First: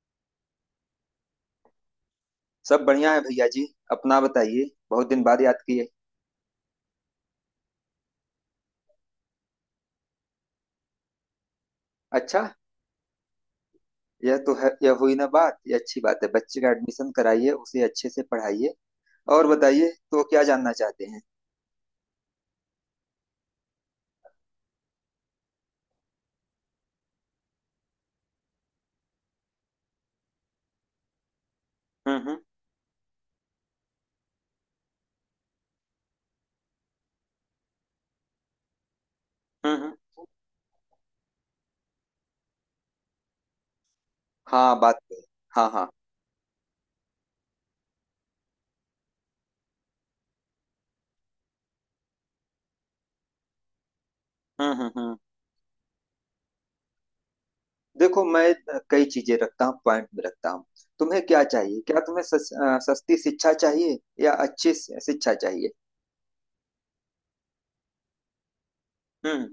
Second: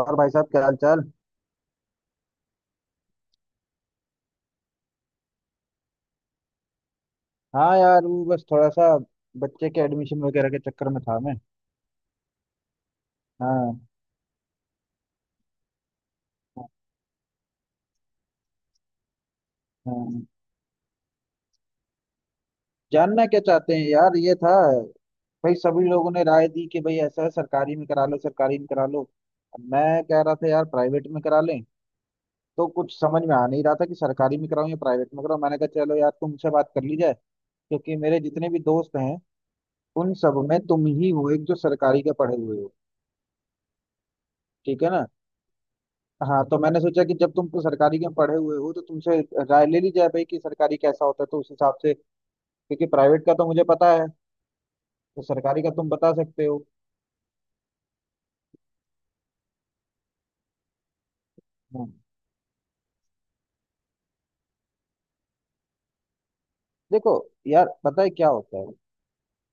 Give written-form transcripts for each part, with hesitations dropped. और भाई साहब क्या हाल चाल। सब बढ़िया है भैया जी। अपना बताइए। बहुत दिन बाद याद किए। हाँ यार, वो बस थोड़ा सा बच्चे के एडमिशन वगैरह के चक्कर में था मैं। अच्छा। हाँ। यह तो है, यह हुई ना बात, यह अच्छी बात है। बच्चे का एडमिशन कराइए, उसे अच्छे से पढ़ाइए। और बताइए, हाँ, तो क्या जानना चाहते हैं? जानना क्या चाहते हैं यार, ये था भाई। सभी लोगों ने राय दी कि भाई ऐसा है, सरकारी में करा लो, सरकारी में करा लो। अब मैं कह रहा था यार प्राइवेट में करा लें। हम्म, हम्म, तो कुछ समझ में आ नहीं रहा था कि सरकारी में कराऊं या प्राइवेट में कराऊं। मैंने कहा चलो यार तुमसे बात कर ली जाए, क्योंकि मेरे जितने भी दोस्त हैं हम्म, उन सब में तुम ही हो एक जो सरकारी के पढ़े हुए हो। हाँ ठीक है बात ना। तो है। हाँ, हाँ। हाँ, तो मैंने सोचा कि जब तुम तो सरकारी के पढ़े हुए हो तो तुमसे राय ले ली जाए भाई कि सरकारी कैसा होता है, तो उस हिसाब से। क्योंकि प्राइवेट का तो मुझे पता है। हम्म, हम्म, हम्म। तो सरकारी का तुम बता सकते हो। देखो, मैं कई चीजें रखता हूँ, पॉइंट में रखता हूँ। तुम्हें क्या चाहिए? क्या हाँ। तुम्हें सस्ती शिक्षा चाहिए या अच्छी शिक्षा चाहिए? देखो यार, पता है क्या होता है। हम्म,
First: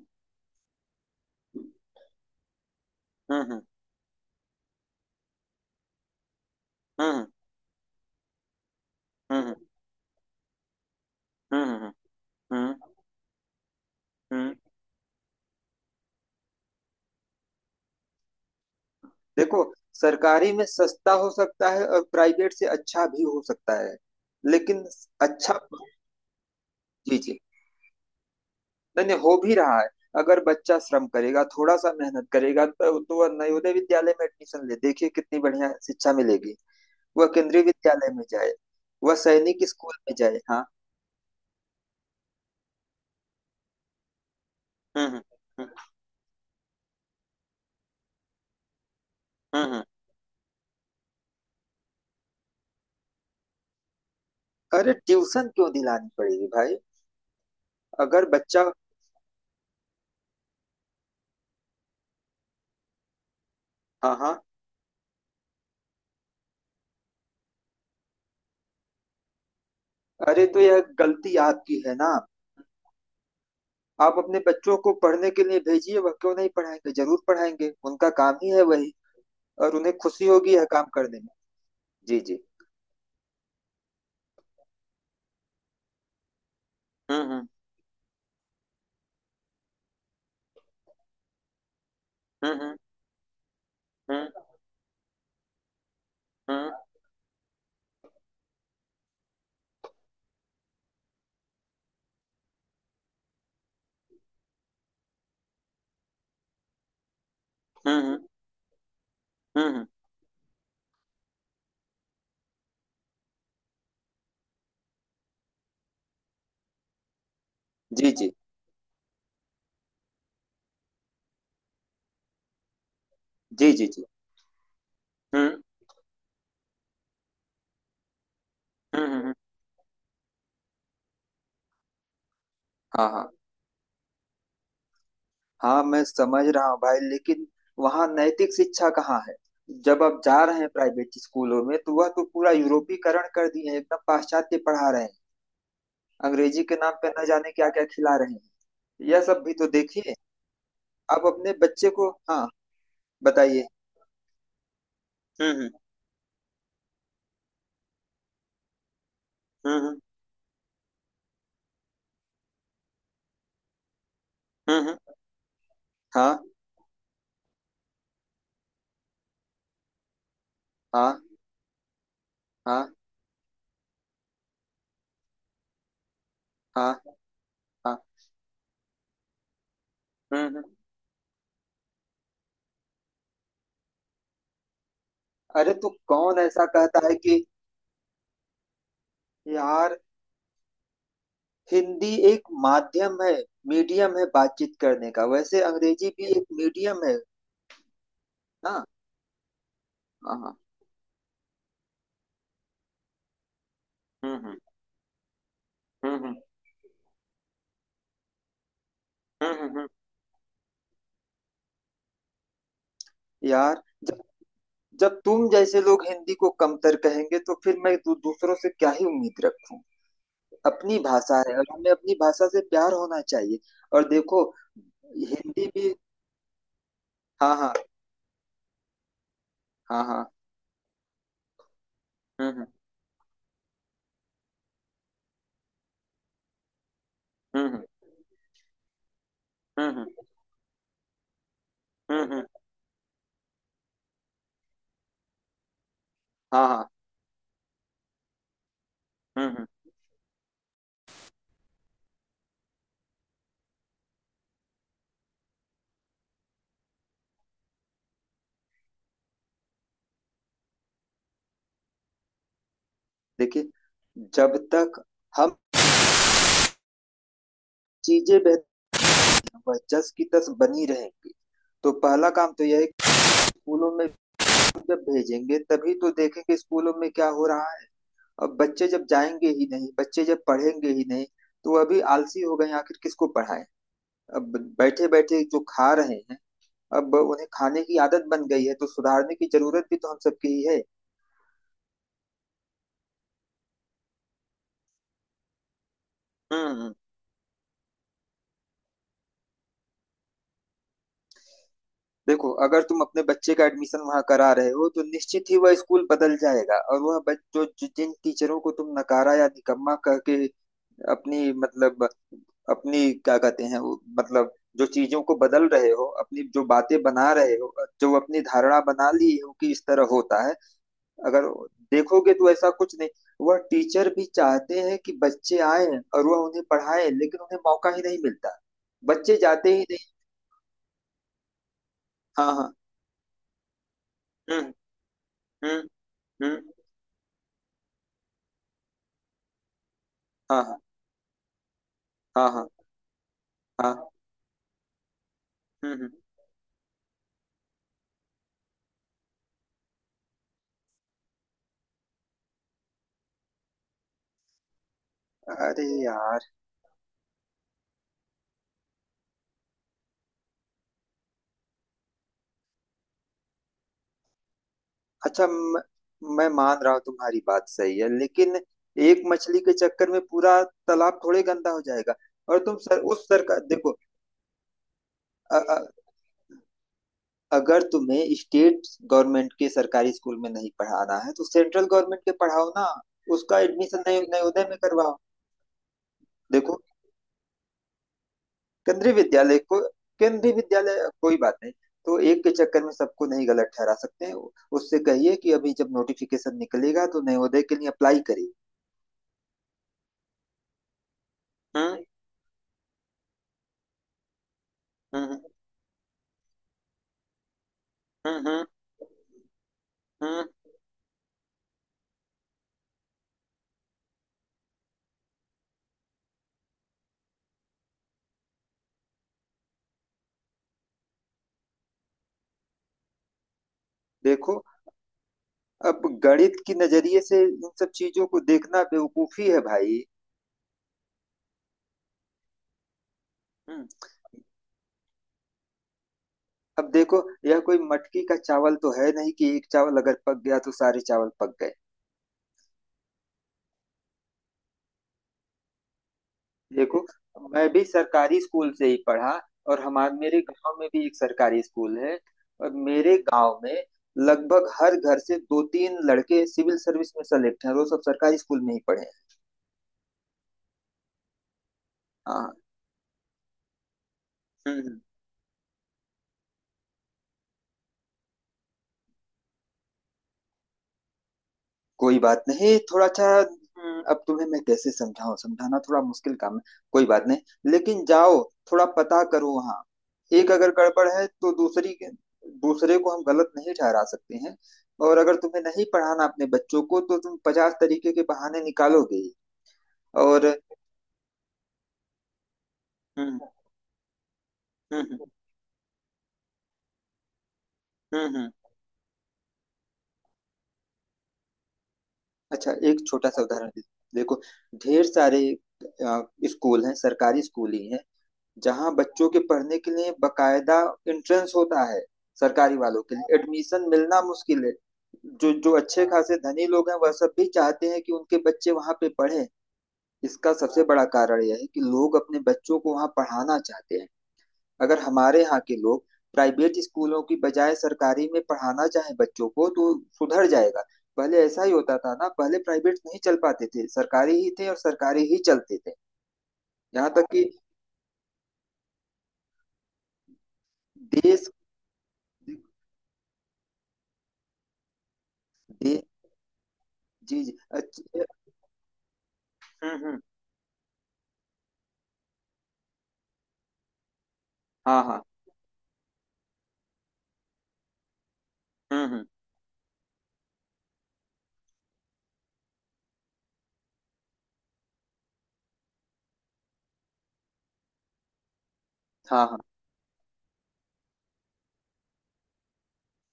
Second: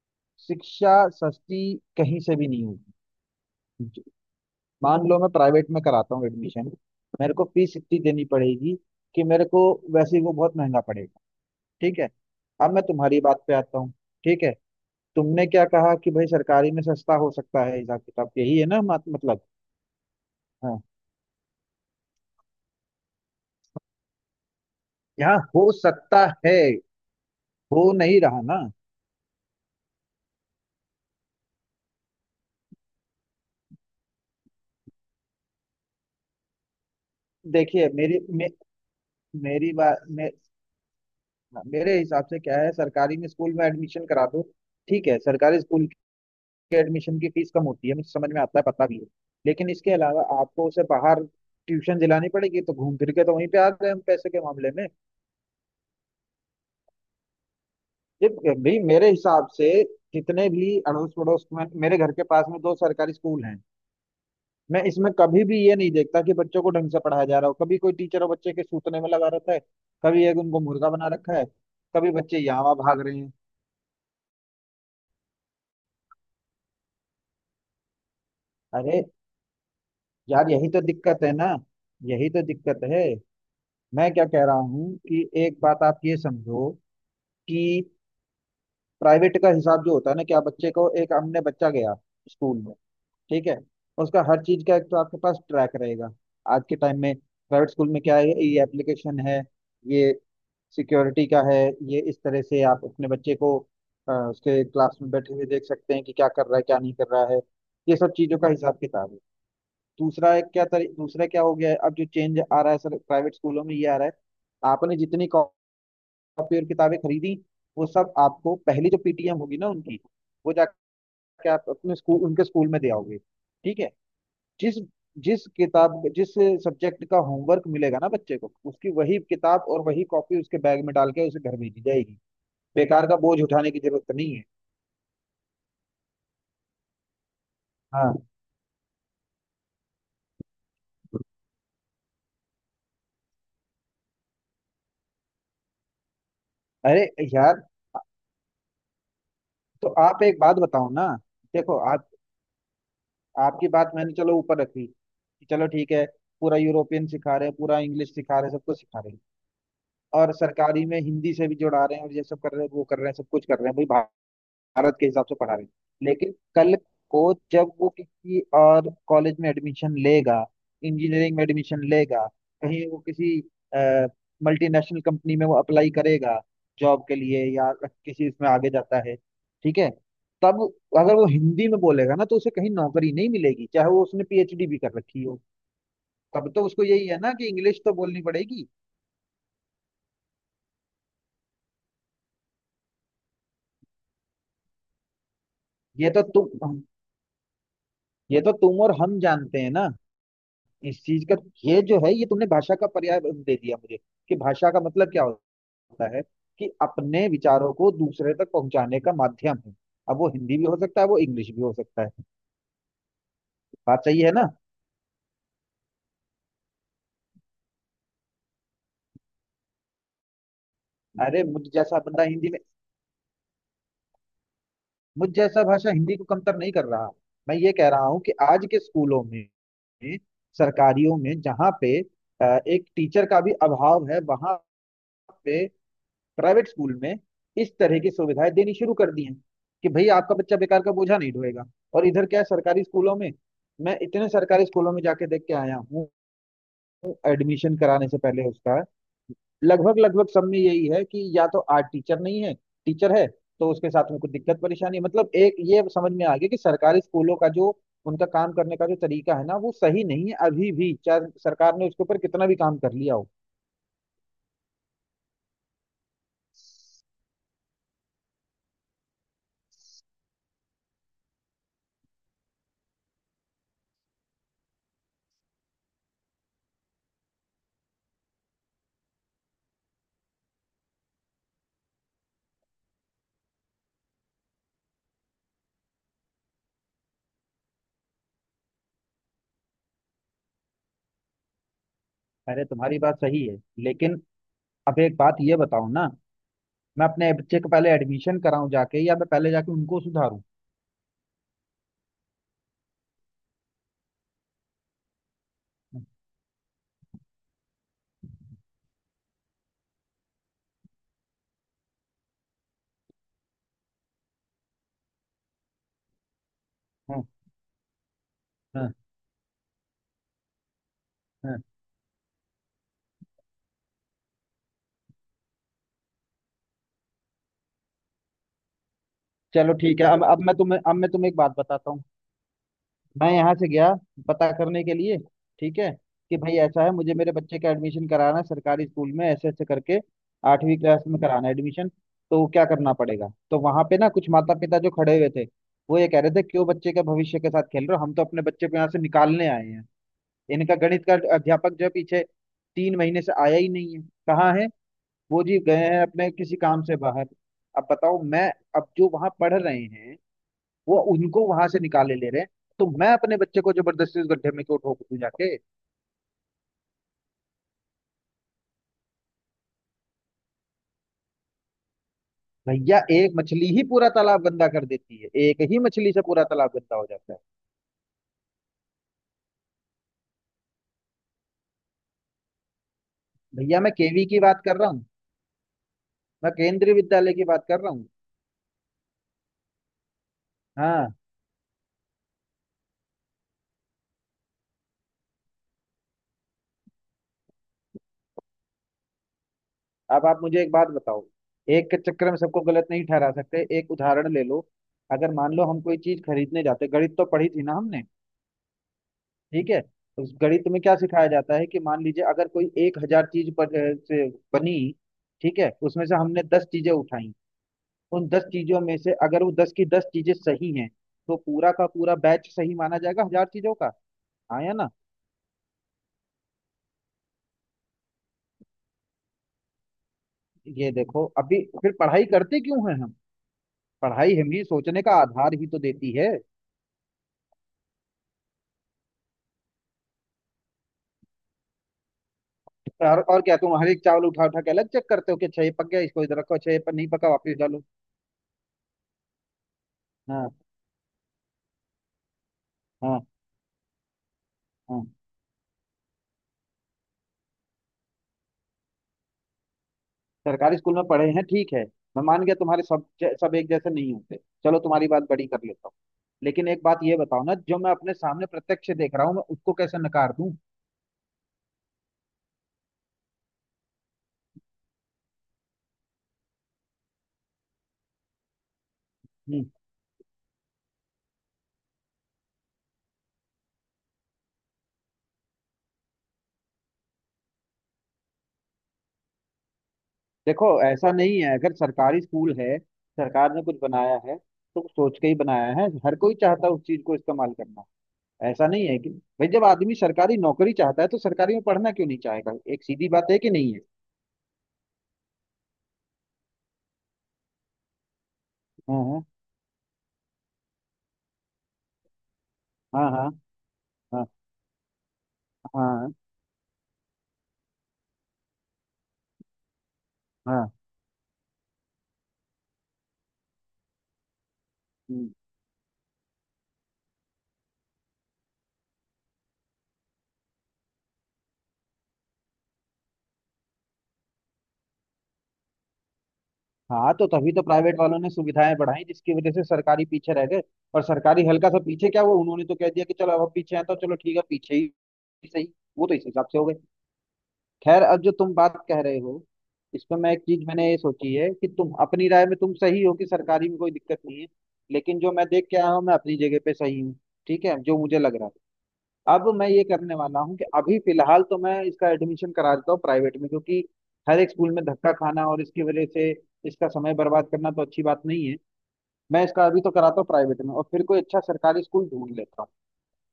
शिक्षा सस्ती कहीं से भी नहीं हम्म, होगी। मान लो मैं प्राइवेट में कराता हूँ एडमिशन, हम्म, मेरे को फीस इतनी देनी पड़ेगी कि मेरे हम्म, को वैसे ही वो बहुत महंगा पड़ेगा। हम्म, हम्म, हम्म, ठीक है। हम्म, अब हम्म, मैं तुम्हारी बात पे आता हूँ। ठीक है। हम्म। तुमने क्या कहा कि भाई सरकारी में सस्ता हो सकता है, हिसाब किताब यही है ना मतलब। देखो, सरकारी में सस्ता हो सकता है और प्राइवेट से अच्छा भी हो सकता है, लेकिन। यहाँ अच्छा। हो सकता है, जी, जी। हो नहीं रहा ना। नहीं नहीं, हो भी रहा है। अगर बच्चा श्रम करेगा, थोड़ा सा मेहनत करेगा, तो वह नवोदय विद्यालय में एडमिशन ले। देखिए कितनी बढ़िया शिक्षा मिलेगी। वह केंद्रीय देखिए विद्यालय में जाए, वह सैनिक मेरी स्कूल बात में मे, जाए। हाँ। मेरे हिसाब से क्या है, सरकारी में स्कूल में एडमिशन करा दो। हम्म, ठीक है, हम्म, सरकारी स्कूल के एडमिशन की फीस कम होती है, मुझे समझ में आता है, पता भी है। हम्म, लेकिन इसके अलावा आपको उसे बाहर ट्यूशन दिलानी पड़ेगी, तो घूम फिर के तो वहीं पे आ गए हम पैसे के मामले में। अरे ट्यूशन क्यों दिलानी पड़ेगी भाई? अगर ये बच्चा। भी मेरे हिसाब से, जितने भी अड़ोस पड़ोस में मेरे घर के पास में दो सरकारी स्कूल हैं, हाँ, हाँ। मैं इसमें कभी भी ये नहीं देखता कि बच्चों को ढंग से पढ़ाया जा रहा हो। कभी कोई टीचर और बच्चे के सूतने में लगा रहता है, कभी एक अरे तो उनको यह मुर्गा बना गलती रखा है, आपकी है कभी ना। बच्चे यहाँ वहाँ भाग रहे हैं। आप अपने बच्चों को पढ़ने के लिए भेजिए, वह क्यों नहीं पढ़ाएंगे, जरूर पढ़ाएंगे, उनका काम ही है वही। अरे और उन्हें खुशी यार, होगी यह यही तो काम करने दिक्कत में। है ना, जी, यही जी। तो दिक्कत है। मैं क्या कह रहा हूँ कि एक बात आप ये समझो, हम्म कि प्राइवेट का हिसाब जो होता है ना, कि आप बच्चे को एक हमने बच्चा गया हम्म, स्कूल में, हम्म, ठीक है, उसका हम्म, हर चीज का एक तो आपके पास ट्रैक रहेगा। आज हम्म, के टाइम में प्राइवेट स्कूल में क्या है, ये एप्लीकेशन है, ये सिक्योरिटी का है, ये इस तरह से आप अपने बच्चे को उसके क्लास में बैठे हुए देख सकते हैं कि क्या कर रहा है, क्या नहीं कर रहा है। हम्म, ये हम्म, सब हम्म, चीज़ों का हिसाब किताब है। हम्म, हम्म। दूसरा एक क्या दूसरा क्या हो गया है, अब जो चेंज आ रहा है सर, प्राइवेट स्कूलों में ये आ रहा है, आपने जितनी कॉपी और किताबें खरीदी वो जी, सब जी, आपको पहली जो पीटीएम होगी ना उनकी, वो जाके आप अपने स्कूल उनके स्कूल में दे आओगे। जी, ठीक जी, है। जी। जिस जिस हम्म, किताब जिस सब्जेक्ट का होमवर्क मिलेगा ना बच्चे को, उसकी हम्म, वही हम्म, हम्म। किताब और वही कॉपी उसके बैग में डाल के उसे घर भेजी जाएगी। बेकार हाँ, का हाँ। बोझ उठाने की जरूरत नहीं है। हाँ, मैं समझ रहा हूँ भाई, लेकिन वहाँ हाँ। नैतिक शिक्षा कहाँ है? जब आप जा रहे हैं प्राइवेट स्कूलों में, तो वह तो पूरा यूरोपीकरण कर दिए हैं, एकदम पाश्चात्य पढ़ा रहे हैं। अंग्रेजी के नाम अरे पे न जाने यार, क्या क्या खिला रहे हैं। यह सब भी तो तो देखिए। आप एक बात बताओ ना। आप अपने देखो बच्चे आप, को। हाँ। बताइए। आपकी बात मैंने चलो ऊपर रखी कि हम्म, चलो हम्म, ठीक है, पूरा यूरोपियन सिखा रहे हैं, पूरा इंग्लिश सिखा रहे हैं, सब कुछ सिखा रहे हैं, हम्म, और सरकारी में हिंदी से भी जोड़ा रहे हैं, और ये सब कर रहे हैं, वो कर रहे हैं, सब कुछ कर रहे हैं भाई, हम्म, हम्म। भारत के हिसाब से पढ़ा रहे हैं। लेकिन हाँ, कल को जब वो किसी और कॉलेज में एडमिशन लेगा, हाँ। इंजीनियरिंग में एडमिशन लेगा, कहीं हाँ, वो किसी मल्टीनेशनल कंपनी में वो अप्लाई करेगा हाँ, जॉब के लिए, या हाँ। किसी इसमें आगे जाता है, ठीक है, हम्म, तब अगर वो हिंदी में बोलेगा ना तो उसे कहीं नौकरी नहीं मिलेगी, चाहे वो उसने पीएचडी भी कर रखी हो। अरे तो कौन तब तो ऐसा उसको कहता यही है है ना कि। कि इंग्लिश तो बोलनी पड़ेगी। यार, हिंदी एक माध्यम है, मीडियम है बातचीत करने का, वैसे अंग्रेजी ये तो भी एक तुम मीडियम है। ये तो तुम ना। और हम जानते हैं ना हाँ, हाँ। इस चीज का। ये जो है ये तुमने भाषा का पर्याय दे दिया मुझे, हम्म, कि हम्म, भाषा का मतलब क्या होता है, हम्म, कि अपने विचारों को दूसरे तक पहुंचाने का हम्म, माध्यम है। हम्म, अब वो हिंदी भी हो सकता है, वो इंग्लिश भी हो सकता है। यार, बात जब सही है ना। जब तुम जैसे लोग हिंदी को कमतर कहेंगे तो फिर मैं दूसरों से क्या ही उम्मीद रखूं? अपनी भाषा अरे है मुझ और हमें जैसा अपनी बंदा भाषा हिंदी में, से प्यार होना चाहिए। और देखो, मुझ जैसा हिंदी भाषा भी। हिंदी को कमतर नहीं कर रहा। हाँ, मैं ये हाँ, कह रहा हूँ कि आज के स्कूलों हाँ, में, हाँ। सरकारियों में जहाँ पे हम्म, एक टीचर का भी अभाव है, वहां पे प्राइवेट स्कूल में हम्म, इस हम्म, तरह की सुविधाएं देनी शुरू कर दी हैं कि हम्म, भाई हम्म, आपका बच्चा बेकार का बोझा नहीं ढोएगा। और हम्म, इधर हम्म, क्या है हम्म। सरकारी स्कूलों में। मैं इतने सरकारी स्कूलों में जाके देख के आया हूँ हाँ, हाँ। एडमिशन कराने से पहले उसका। हम्म, हम्म। लगभग लगभग सब में यही है कि या तो आर्ट टीचर नहीं है, टीचर है तो उसके साथ में कुछ दिक्कत परेशानी है। मतलब एक ये समझ में आ गया कि सरकारी स्कूलों का जो उनका काम करने का जो तरीका है ना वो सही नहीं है अभी भी, चाहे सरकार ने उसके ऊपर कितना भी काम कर लिया हो। देखिए, जब तक हम चीजें बेहतर, वह जस की तस बनी रहेंगी। तो पहला काम तो यह है कि स्कूलों में जब भेजेंगे तभी तो देखेंगे स्कूलों में क्या हो रहा है। अब बच्चे जब जाएंगे ही नहीं, बच्चे जब पढ़ेंगे ही नहीं, तो अभी आलसी हो गए हैं, आखिर किसको पढ़ाएं? अब बैठे बैठे जो खा रहे हैं, अब उन्हें खाने की आदत बन गई है तो सुधारने की जरूरत भी तो हम सबकी ही है। अरे तुम्हारी बात सही है, लेकिन अब एक बात ये बताओ ना, हम्म। मैं अपने बच्चे को पहले एडमिशन कराऊं जाके, या मैं पहले जाके उनको सुधारूं। देखो, अगर तुम अपने बच्चे का एडमिशन वहां करा रहे हो तो निश्चित ही वह स्कूल बदल जाएगा। और वह बच- जो जो- जिन टीचरों को तुम नकारा या निकम्मा कह के, अपनी मतलब, अपनी क्या कहते हैं वो मतलब, जो चीजों को बदल रहे हो, अपनी जो बातें हाँ बना रहे हो, जो अपनी धारणा हाँ। बना ली हो कि इस तरह होता है, अगर हाँ, देखोगे तो ऐसा कुछ नहीं। वह टीचर भी चाहते हैं कि बच्चे आए और वह उन्हें पढ़ाए, लेकिन उन्हें मौका ही नहीं मिलता, बच्चे चलो जाते ही ठीक है। नहीं। अब मैं तुम्हें एक बात बताता हूँ। हाँ, हाँ। मैं यहाँ से गया पता हम्म, करने के लिए, ठीक हम्म, है, कि भाई हम्म। ऐसा है, मुझे मेरे बच्चे का एडमिशन कराना है सरकारी स्कूल में, ऐसे ऐसे करके हाँ, 8वीं हाँ, क्लास में कराना है एडमिशन, तो हाँ, क्या हाँ, करना पड़ेगा। तो वहां हाँ। पे ना कुछ माता पिता जो खड़े हुए थे, हम्म, वो ये कह रहे थे, क्यों बच्चे के भविष्य के साथ खेल रहे हो, हम तो अपने बच्चे को यहाँ से निकालने आए हैं, इनका गणित का अध्यापक जो है पीछे 3 महीने से आया ही नहीं है, कहाँ है वो, जी गए अरे हैं अपने यार। किसी काम से बाहर। अब बताओ मैं, अब जो वहां पढ़ रहे हैं वो उनको वहां से निकाले ले रहे हैं, तो मैं अपने बच्चे को जबरदस्ती उस गड्ढे में क्यों ठोक दूं अच्छा जाके। म, मैं मान रहा हूँ तुम्हारी बात सही है, लेकिन एक मछली के चक्कर में पूरा तालाब थोड़े गंदा हो जाएगा। और तुम भैया सर उस एक सरकार मछली ही देखो। पूरा तालाब गंदा कर देती है, अ, एक अ, ही मछली से पूरा तालाब गंदा हो जाता है। अगर तुम्हें स्टेट गवर्नमेंट के सरकारी स्कूल में नहीं पढ़ाना है तो सेंट्रल गवर्नमेंट के पढ़ाओ ना। उसका भैया मैं एडमिशन केवी की बात नवोदय में कर रहा हूँ, करवाओ। मैं देखो, केंद्रीय विद्यालय की बात कर रहा हूँ। केंद्रीय विद्यालय को, केंद्रीय हाँ। विद्यालय कोई बात नहीं। तो एक के चक्कर में सबको नहीं गलत ठहरा सकते हैं। उससे कहिए कि अभी जब नोटिफिकेशन निकलेगा तो नवोदय के लिए अप्लाई करिए। अब आप मुझे एक बात बताओ, एक हम्म, के चक्कर में सबको गलत नहीं ठहरा सकते, एक उदाहरण ले लो। अगर हम्म, मान लो हम कोई चीज खरीदने जाते, गणित तो पढ़ी थी ना हमने, हम्म, हम्म, ठीक है, तो उस हम्म। गणित में क्या सिखाया जाता है, कि मान लीजिए अगर कोई 1,000 चीज पर से बनी, ठीक है, उसमें से हमने 10 चीजें उठाई, उन 10 चीजों में से अगर वो 10 की 10 चीजें सही हैं तो पूरा का पूरा बैच सही माना जाएगा 1,000 चीजों का। देखो, आया ना। अब गणित की नजरिए से इन सब चीजों को देखना बेवकूफी है भाई। ये देखो, अभी फिर पढ़ाई करते क्यों हैं हम, हम्म। पढ़ाई हमें सोचने का आधार ही तो देती है। अब देखो, यह कोई मटकी का चावल तो है नहीं कि एक चावल अगर पक गया तो सारे चावल पक गए। और क्या तुम हर एक चावल उठा उठा के अलग चेक करते हो, कि अच्छा ये पक गया इसको इधर रखो, अच्छा ये पर देखो, नहीं पका वापस मैं भी डालो। सरकारी स्कूल से ही पढ़ा। और हमारे मेरे हाँ। गांव में भी एक सरकारी स्कूल है। और मेरे हाँ। गांव में लगभग हर हाँ, घर से दो तीन लड़के सिविल सर्विस में सेलेक्ट हैं, और वो सब सरकारी स्कूल में ही पढ़े हैं। सरकारी स्कूल में पढ़े हैं, ठीक है, मैं मान हाँ। गया तुम्हारे सब, सब एक जैसे नहीं होते। चलो हम्म। तुम्हारी बात बड़ी कर लेता हूँ, लेकिन एक बात ये बताओ ना, जो मैं अपने सामने प्रत्यक्ष देख रहा हूँ मैं उसको कैसे नकार दूं। कोई बात नहीं, थोड़ा सा अब तुम्हें मैं कैसे समझाऊं, समझाना थोड़ा मुश्किल काम है। कोई बात नहीं, लेकिन जाओ, थोड़ा पता करो हम्म। वहाँ। एक अगर गड़बड़ है तो दूसरे को हम गलत नहीं ठहरा सकते हैं। और अगर तुम्हें नहीं पढ़ाना अपने बच्चों को तो तुम 50 तरीके के बहाने निकालोगे ही। और। देखो ऐसा नहीं है, अगर सरकारी स्कूल है, हम्म, सरकार ने कुछ बनाया है तो हम्म, सोच हम्म, के ही बनाया है, हर कोई चाहता है उस चीज को इस्तेमाल करना। हम्म, ऐसा नहीं है कि भाई जब आदमी सरकारी नौकरी चाहता है तो सरकारी में पढ़ना क्यों नहीं चाहेगा, अच्छा, एक एक सीधी बात छोटा है, सा कि उदाहरण नहीं है। देखो, ढेर सारे अ, स्कूल हैं, सरकारी स्कूल ही हैं, जहाँ हाँ बच्चों के पढ़ने के लिए बकायदा एंट्रेंस होता है। सरकारी वालों हाँ। के हाँ। लिए एडमिशन मिलना हाँ मुश्किल है। जो जो हाँ। अच्छे हाँ, खासे धनी लोग हैं वह सब भी चाहते हैं कि उनके बच्चे वहाँ पे पढ़ें। इसका हाँ, सबसे बड़ा कारण यह है कि लोग अपने बच्चों को वहाँ पढ़ाना चाहते हैं। अगर हाँ। हमारे यहाँ के लोग प्राइवेट स्कूलों की बजाय सरकारी में पढ़ाना चाहें बच्चों को, तो सुधर जाएगा। पहले ऐसा ही होता था ना, पहले प्राइवेट नहीं चल पाते थे, सरकारी ही थे और सरकारी ही चलते थे। यहाँ हाँ, तक तो कि तभी तो प्राइवेट वालों ने सुविधाएं बढ़ाई, जिसकी वजह से सरकारी पीछे रह गए। और सरकारी देश हल्का सा पीछे क्या हुआ, उन्होंने तो कह दिया कि चलो अब हम पीछे हैं, तो चलो ठीक है, पीछे ही सही, दे, वो तो इस हिसाब से हो गए। जी, जी। खैर, अब अच्छ जो तुम बात कह रहे हो हुँ, इस पर हुँ। मैं एक चीज मैंने ये सोची है, कि तुम अपनी राय में तुम सही हो कि सरकारी में कोई दिक्कत नहीं है, हाँ, लेकिन हाँ। जो मैं देख के आया हूँ मैं अपनी जगह पे सही हूँ। ठीक है, जो मुझे लग रहा है, हुँ, हुँ। अब मैं ये करने वाला हूँ कि अभी फिलहाल तो मैं इसका एडमिशन करा देता हूँ प्राइवेट में, क्योंकि हर एक स्कूल में धक्का खाना और इसकी वजह से इसका समय बर्बाद करना तो अच्छी बात नहीं है। मैं हाँ, हाँ। इसका अभी तो कराता हूँ प्राइवेट में, और फिर कोई अच्छा सरकारी स्कूल ढूंढ लेता हूँ।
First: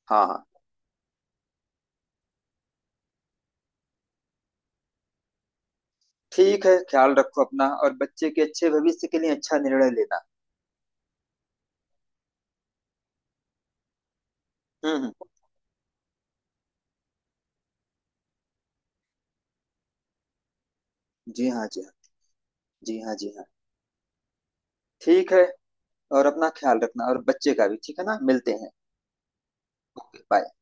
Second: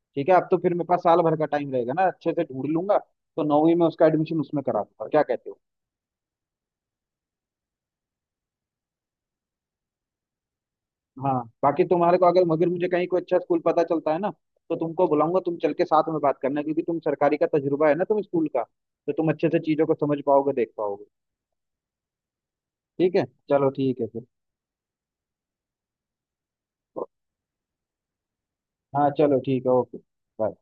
हाँ, ठीक है, हाँ। अब तो फिर मेरे पास साल भर का टाइम रहेगा ना, अच्छे से ढूंढ लूंगा, तो 9वीं में उसका एडमिशन उसमें करा दूंगा। क्या कहते हो। ठीक है, ख़्याल रखो अपना, और बच्चे के अच्छे भविष्य के लिए अच्छा निर्णय लेना। हाँ, बाकी तुम्हारे को अगर मगर मुझे कहीं कोई अच्छा स्कूल पता चलता है ना तो हुँ, तुमको हुँ। बुलाऊंगा, तुम चल के साथ में बात करना, क्योंकि तुम सरकारी का तजुर्बा है ना तुम स्कूल का, तो तुम अच्छे से चीजों को समझ पाओगे देख पाओगे। जी हाँ, जी हाँ। जी हाँ, ठीक है। जी हाँ। चलो ठीक है फिर। ठीक है, और अपना ख़्याल रखना और बच्चे का भी, ठीक है ना? मिलते हैं। हाँ, चलो ठीक है, ओके। बाय। बाय।